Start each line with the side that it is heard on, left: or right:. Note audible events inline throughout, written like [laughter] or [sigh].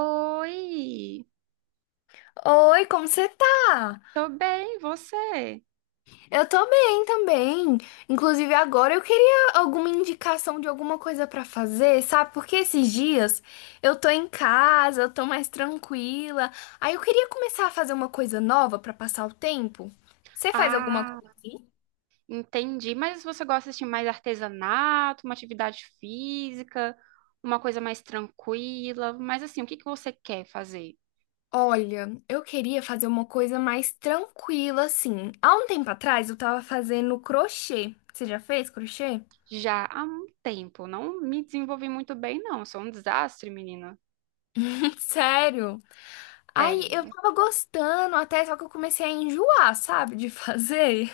right: Oi,
left: Oi, como você tá?
right: tô bem, você?
left: Eu tô bem também. Inclusive, agora eu queria alguma indicação de alguma coisa pra fazer, sabe? Porque esses dias eu tô em casa, eu tô mais tranquila. Aí eu queria começar a fazer uma coisa nova pra passar o tempo. Você faz alguma
right: Ah,
left: coisa assim?
right: entendi. Mas você gosta de mais artesanato, uma atividade física, uma coisa mais tranquila? Mas assim, o que que você quer fazer?
left: Olha, eu queria fazer uma coisa mais tranquila assim. Há um tempo atrás eu tava fazendo crochê. Você já fez crochê?
right: Já há um tempo, não me desenvolvi muito bem, não. Sou um desastre, menina.
left: [laughs] Sério? Aí eu
right: Sério,
left: tava gostando até, só que eu comecei a enjoar, sabe, de [laughs] fazer.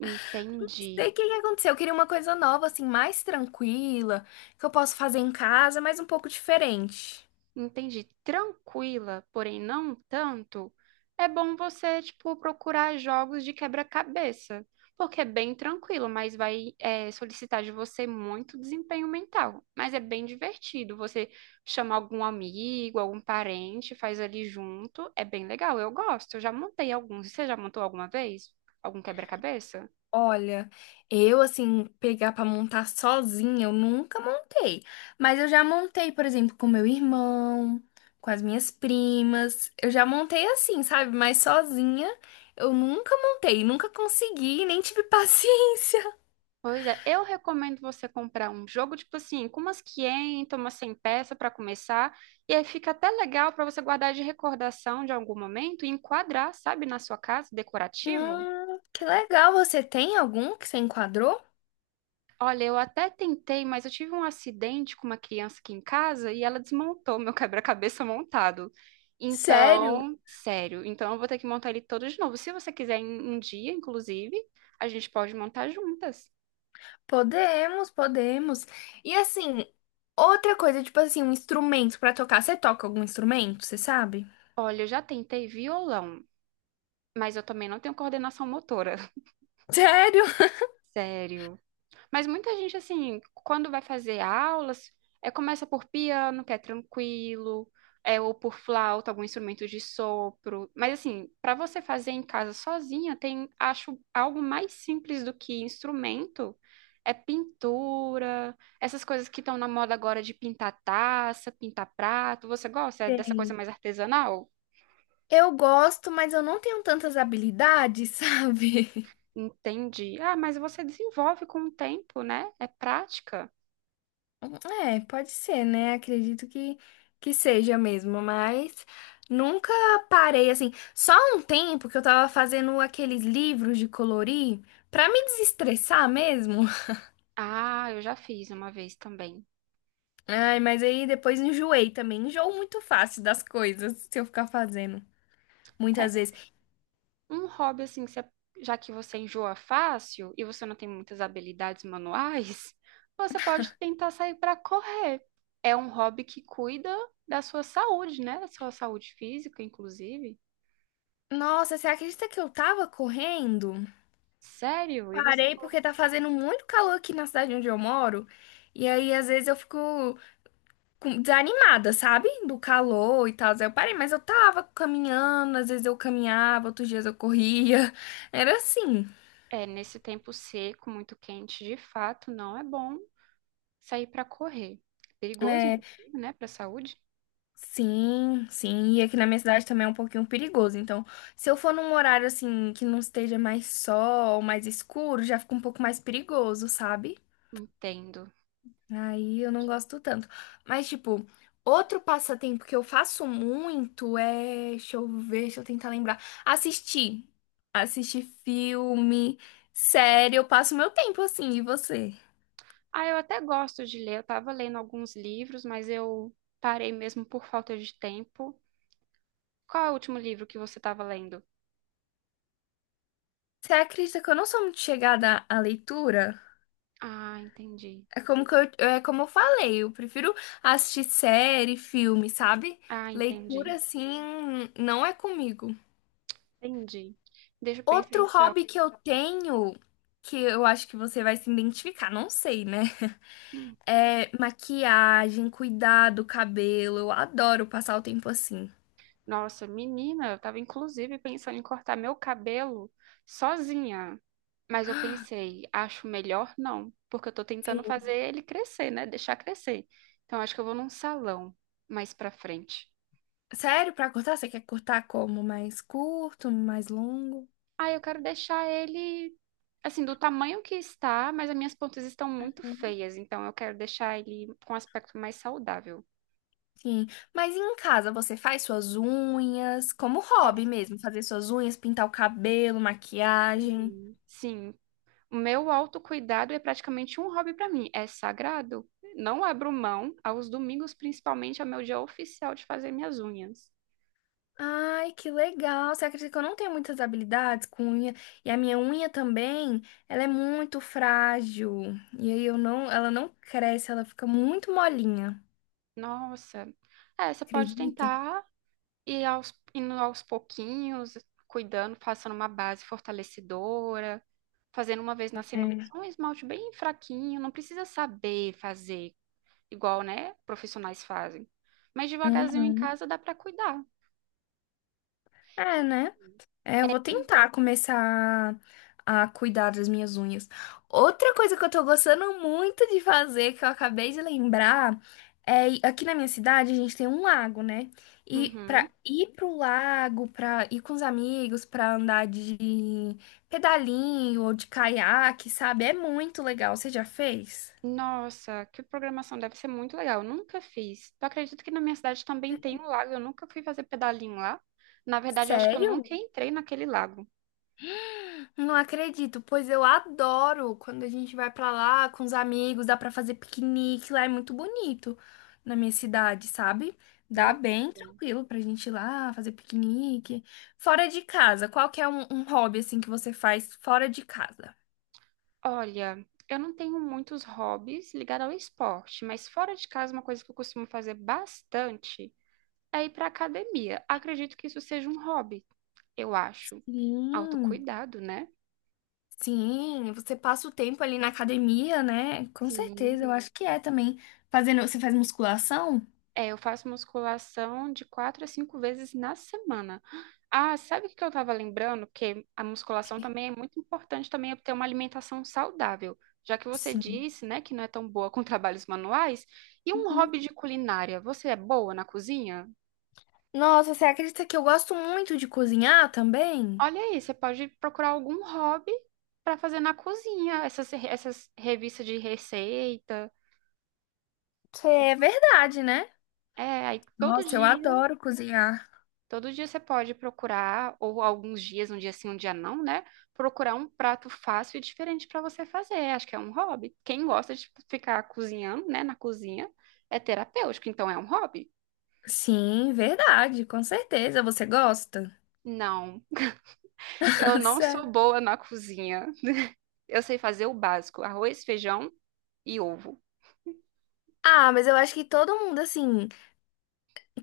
right: entendi.
left: Sei o que que aconteceu. Eu queria uma coisa nova, assim, mais tranquila, que eu posso fazer em casa, mas um pouco diferente.
right: Tranquila, porém não tanto, é bom você, tipo, procurar jogos de quebra-cabeça, porque é bem tranquilo, mas vai, solicitar de você muito desempenho mental. Mas é bem divertido, você chama algum amigo, algum parente, faz ali junto, é bem legal, eu gosto, eu já montei alguns. Você já montou alguma vez? Algum quebra-cabeça?
left: Olha, eu, assim, pegar pra montar sozinha, eu nunca montei. Mas eu já montei, por exemplo, com meu irmão, com as minhas primas. Eu já montei assim, sabe, mas sozinha. Eu nunca montei, nunca consegui, nem tive [laughs] paciência.
right: Pois é, eu recomendo você comprar um jogo, tipo assim, com umas 500, umas 100 peças para começar, e aí fica até legal para você guardar de recordação de algum momento e enquadrar, sabe, na sua casa, decorativo.
left: Que legal, você tem algum que você enquadrou?
right: Olha, eu até tentei, mas eu tive um acidente com uma criança aqui em casa e ela desmontou meu [laughs] quebra-cabeça montado.
left: Sério?
right: Então, sério, então eu vou ter que montar ele todo de novo. Se você quiser em um dia, inclusive, a gente pode montar juntas.
left: Podemos, podemos. E assim, outra coisa, tipo assim, um instrumento pra tocar. Você toca algum instrumento, você sabe?
right: Olha, eu já tentei violão, mas eu também não tenho coordenação motora.
left: Sério?
right: Sério. Mas muita gente, assim, quando vai fazer aulas, começa por piano, que é tranquilo, ou por flauta, algum instrumento de sopro. Mas, assim, para você fazer em casa sozinha, tem, acho, algo mais simples do que instrumento. É pintura, essas coisas que estão na moda agora de pintar taça, pintar prato. Você gosta dessa coisa
left: Sei.
right: mais artesanal?
left: Eu gosto, mas eu não tenho tantas habilidades, [laughs] sabe?
right: Entendi. Ah, mas você desenvolve com o tempo, né? É prática.
left: É, pode ser, né? Acredito que seja mesmo, mas nunca parei assim. Só um tempo que eu tava fazendo aqueles livros de colorir pra me desestressar mesmo.
right: Ah, eu já fiz uma vez também.
left: Ai, mas aí depois enjoei também. Enjoo muito fácil das coisas se eu ficar fazendo.
right: É,
left: Muitas vezes.
right: um hobby assim, já que você enjoa fácil e você não tem muitas habilidades manuais, [laughs] você pode tentar sair para correr. É um hobby que cuida da sua saúde, né? Da sua saúde física, inclusive.
left: Nossa, você acredita que eu tava correndo?
right: Sério?
left: Parei porque tá fazendo muito calor aqui na cidade onde eu moro. E aí, às vezes, eu fico desanimada, sabe? Do calor e tal. Aí eu parei, mas eu tava caminhando, às vezes eu caminhava, outros dias eu corria. Era assim.
right: É nesse tempo seco, muito quente, de fato, não é bom sair para correr. Perigoso,
left: É,
right: inclusive, né, para a saúde?
left: sim, sim, e aqui na minha cidade também é um pouquinho perigoso. Então, se eu for num horário assim que não esteja mais sol, mais escuro, já fica um pouco mais perigoso, sabe?
right: Entendo.
left: Aí eu não gosto tanto. Mas, tipo, outro passatempo que eu faço muito é. Deixa eu ver, deixa eu tentar lembrar. Assistir. Assistir filme, série, eu passo meu tempo assim, e você?
right: Ah, eu até gosto de ler. Eu tava lendo alguns livros, mas eu parei mesmo por falta de tempo. Qual é o último livro que você estava lendo?
left: Você acredita que eu não sou muito chegada à leitura?
right: Ah, entendi.
left: É como que eu, é como eu falei, eu prefiro assistir série, filme, sabe?
right: Ah,
left: Leitura,
right: entendi.
left: assim, não é comigo.
right: Entendi. Deixa eu pensar
left: Outro
right: então.
left: hobby que eu tenho, que eu acho que você vai se identificar, não sei, né?
right: Hum.
left: É maquiagem, cuidar do cabelo. Eu adoro passar o tempo assim.
right: Nossa, menina, eu tava inclusive pensando em cortar meu cabelo sozinha. Mas eu pensei, acho melhor não, porque eu tô tentando
left: Sim.
right: fazer ele crescer, né? Deixar crescer. Então acho que eu vou num salão mais pra frente.
left: Sério, pra cortar? Você quer cortar como? Mais curto, mais longo?
right: Ah, eu quero deixar ele assim, do tamanho que está, mas as minhas pontas estão muito feias, então eu quero deixar ele com um aspecto mais saudável.
left: Sim, mas em casa você faz suas unhas, como hobby
right: Nossa,
left: mesmo, fazer suas unhas, pintar o cabelo, maquiagem.
right: sim. Sim, o meu autocuidado é praticamente um hobby para mim, é sagrado. Não abro mão, aos domingos principalmente, é o meu dia oficial de fazer minhas unhas.
left: Ai, que legal! Você acredita que eu não tenho muitas habilidades com unha? E a minha unha também, ela é muito frágil. E aí eu não, ela não cresce, ela fica muito molinha.
right: Nossa, é, você pode
left: Acredita?
right: tentar indo aos pouquinhos, cuidando, passando uma base fortalecedora, fazendo uma vez na semana,
left: É.
right: só um esmalte bem fraquinho, não precisa saber fazer. Igual, né, profissionais fazem. Mas devagarzinho em
left: Uhum.
right: casa dá para cuidar.
left: É, né? É, eu vou tentar começar a cuidar das minhas unhas. Outra coisa que eu tô gostando muito de fazer, que eu acabei de lembrar, é aqui na minha cidade a gente tem um lago, né? E pra
right: Uhum.
left: ir pro lago, pra ir com os amigos, pra andar de pedalinho ou de caiaque, sabe? É muito legal. Você já fez?
right: Nossa, que programação deve ser muito legal. Eu nunca fiz. Eu acredito que na minha cidade também tem um lago. Eu nunca fui fazer pedalinho lá. Na verdade, eu acho que eu
left: Sério?
right: nunca entrei naquele lago.
left: Não acredito, pois eu adoro quando a gente vai pra lá com os amigos, dá pra fazer piquenique, lá é muito bonito na minha cidade, sabe? Dá
right: Nossa.
left: bem tranquilo pra gente ir lá fazer piquenique. Fora de casa, qual que é um hobby assim que você faz fora de casa?
right: Olha, eu não tenho muitos hobbies ligados ao esporte, mas fora de casa, uma coisa que eu costumo fazer bastante é ir para academia. Acredito que isso seja um hobby, eu acho.
left: Sim,
right: Autocuidado, né?
left: sim, você passa o tempo ali na academia, né? Com certeza,
right: Sim.
left: eu acho que é também. Fazendo, você faz musculação?
right: É, eu faço musculação de 4 a 5 vezes na semana. Ah, sabe o que eu estava lembrando? Que a musculação também é muito importante também é ter uma alimentação saudável. Já que você
left: Sim.
right: disse, né, que não é tão boa com [laughs] trabalhos manuais, e um
left: Uhum.
right: hobby de culinária, você é boa na cozinha?
left: Nossa, você acredita que eu gosto muito de cozinhar também?
right: Olha aí, você pode procurar algum hobby para fazer na cozinha, essas revistas de receita.
left: Que é verdade, né?
right: É, aí todo
left: Nossa, eu
right: dia.
left: adoro cozinhar.
right: Todo dia você pode procurar, ou alguns dias, um dia sim, um dia não, né? Procurar um prato fácil e diferente para você fazer. Acho que é um hobby. Quem gosta de ficar cozinhando, né, na cozinha, é terapêutico, então é um hobby.
left: Sim, verdade, com certeza. Você gosta?
right: Não, eu
left: [laughs]
right: não sou
left: Sério.
right: boa na cozinha. Eu sei fazer o básico, arroz, feijão e ovo.
left: Ah, mas eu acho que todo mundo, assim,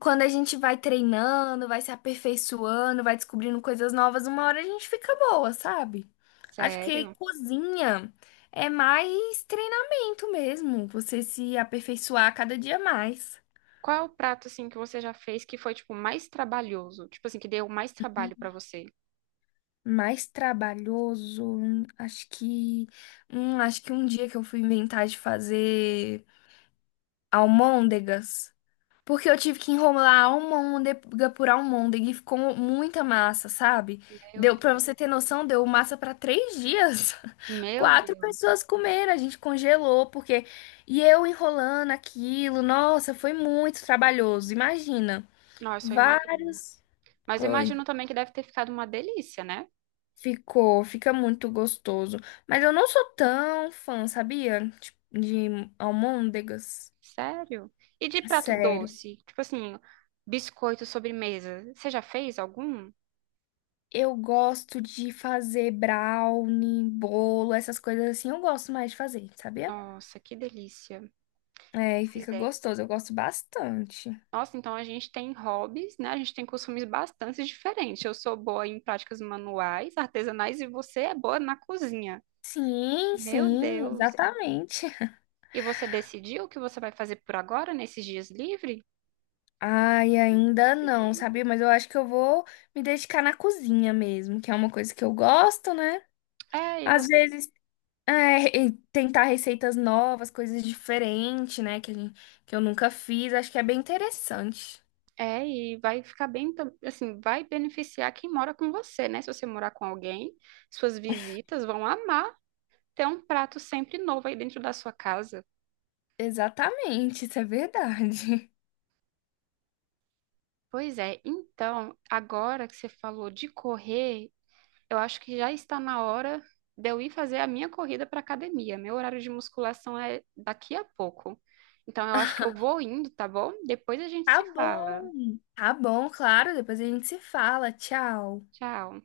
left: quando a gente vai treinando, vai se aperfeiçoando, vai descobrindo coisas novas, uma hora a gente fica boa, sabe? Acho que
right: Sério?
left: cozinha é mais treinamento mesmo, você se aperfeiçoar cada dia mais.
right: Qual é o prato assim que você já fez que foi tipo mais trabalhoso? Tipo assim, que deu mais trabalho para você?
left: Mais trabalhoso, acho que um dia que eu fui inventar de fazer. Almôndegas. Porque eu tive que enrolar a almôndega por almôndega e ficou muita massa, sabe?
right: Meu
left: Deu pra
right: Deus.
left: você ter noção, deu massa pra 3 dias. [laughs]
right: Meu
left: Quatro
right: Deus.
left: pessoas comeram, a gente congelou, porque. E eu enrolando aquilo, nossa, foi muito trabalhoso. Imagina,
right: Nossa, eu imagino.
left: vários.
right: Mas eu
left: Foi.
right: imagino também que deve ter ficado uma delícia, né?
left: Ficou, fica muito gostoso. Mas eu não sou tão fã, sabia? Tipo, de almôndegas.
right: Sério. E de prato
left: Sério.
right: doce? Tipo assim, biscoito sobremesa. Você já fez algum?
left: Eu gosto de fazer brownie, bolo, essas coisas assim. Eu gosto mais de fazer, sabia?
right: Nossa, que delícia.
left: É, e
right: Pois
left: fica
right: é.
left: gostoso. Eu gosto bastante.
right: Nossa, então a gente tem hobbies, né? A gente tem costumes bastante diferentes. Eu sou boa em práticas manuais, artesanais, e você é boa na cozinha.
left: Sim,
right: Meu
left: sim,
right: Deus.
left: exatamente. [laughs]
right: E você decidiu o que você vai fazer por agora, nesses dias livres?
left: Ai, ainda não,
right: Decidi.
left: sabia? Mas eu acho que eu vou me dedicar na cozinha mesmo, que é uma coisa que eu gosto, né?
right: É, e
left: Às
right: você
left: vezes, é, e tentar receitas novas, coisas diferentes, né? Que, a gente, que eu nunca fiz. Acho que é bem interessante.
right: É, e vai ficar bem, assim, vai beneficiar quem mora com você, né? Se você morar com alguém, suas visitas vão amar ter um prato sempre novo aí dentro da sua casa.
left: Exatamente, isso é verdade.
right: Pois é, então, agora que você falou de correr, eu acho que já está na hora de eu ir fazer a minha corrida para academia. Meu horário de musculação é daqui a pouco. Então, eu acho que eu vou indo, tá bom? Depois a gente
left: Tá
right: se fala.
left: bom. Tá bom, claro. Depois a gente se fala. Tchau.
right: Tchau.